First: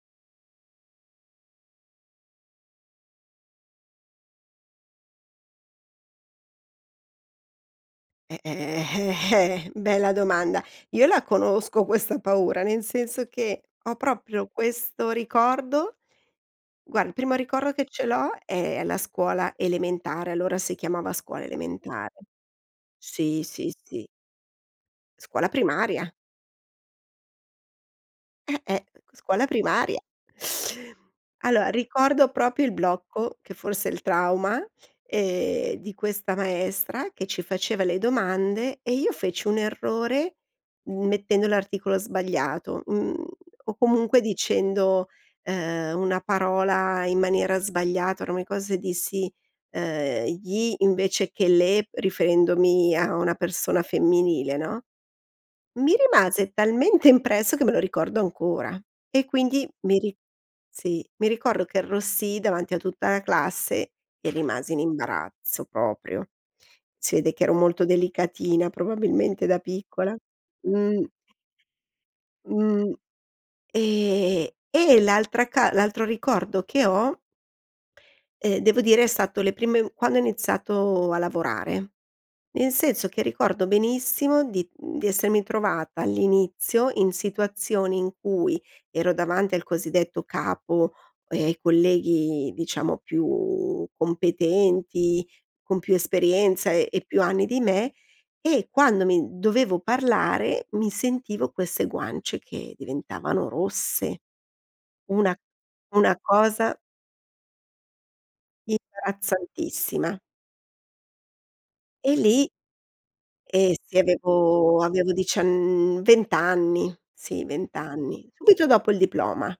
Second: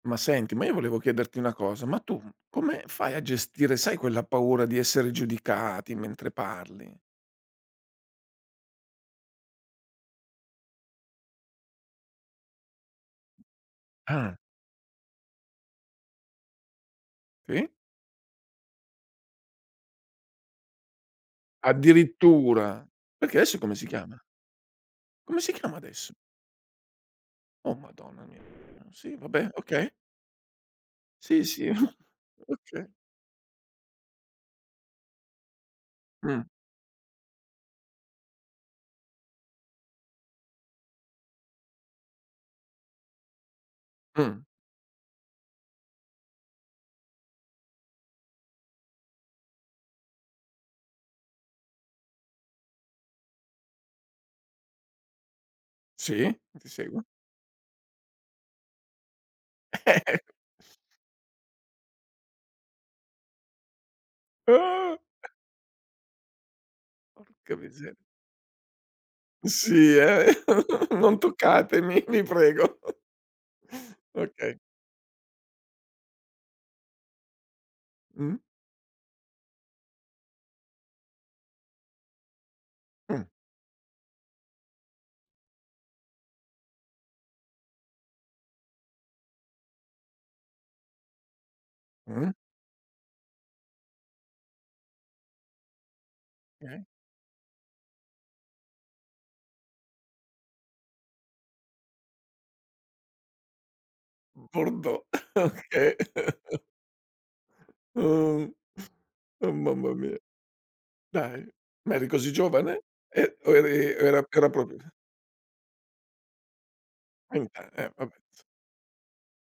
Ma senti, ma io volevo chiederti una cosa, ma tu come fai a gestire, sai quella paura di essere giudicati mentre parli? Eh, eh, eh, eh, bella domanda, io la conosco questa paura, nel senso che, ho Ah. proprio questo ricordo Guar il primo Sì. ricordo che ce l'ho, è la scuola elementare, allora si chiamava scuola elementare. Addirittura, perché Sì, adesso sì, come si sì. chiama? Come Scuola si chiama primaria. adesso? Oh madonna mia, Eh-eh, sì scuola vabbè okay. primaria. Sì, sì, Allora, ricordo proprio il okay. blocco, che forse è il trauma, ehm, di questa Mh. maestra che ci faceva le domande e io feci un errore m mettendo l'articolo sbagliato, mhmm, o comunque Mh. dicendo, ehm, una parola in maniera sbagliata, ora mi ricor se dissi, ehm "gli" invece che "le" riferendomi a una persona femminile, no, mi Sì, rimase ti seguo. talmente impresso che me lo ricordo ancora e quindi mi ri sì, mi ricordo che arrossii davanti a tutta la classe e rimasi in Uh. imbarazzo proprio. Si vede che ero Orca molto mise delicatina, probabilmente da Sì piccola. eh, Mh. non toccatemi, vi prego. Mh, ehm, Okay. e l'altra ca l'altro ricordo che ho Mh. ehm, devo dire, è stato le prime quando ho iniziato a lavorare, nel senso che Mh. ricordo benissimo di, mhmm, di essermi trovata all'inizio in situazioni in cui ero davanti al cosiddetto capo, ehm, Mh. colleghi diciamo più competenti, con più esperienza Okay. e e più anni di me e quando mi dovevo parlare, mi sentivo queste guance che diventavano rosse. Bordeaux. Una Okay. una cosa Uh. Oh mamma mia, imbarazzantissima. dai, ma eri E così lì giovane? Eh o Ehm, eri sì, o era era proprio avevo avevo diciann 20 anni, [unintelligible] sì 20 Eh, vabbè anni, inso subito dopo il diploma.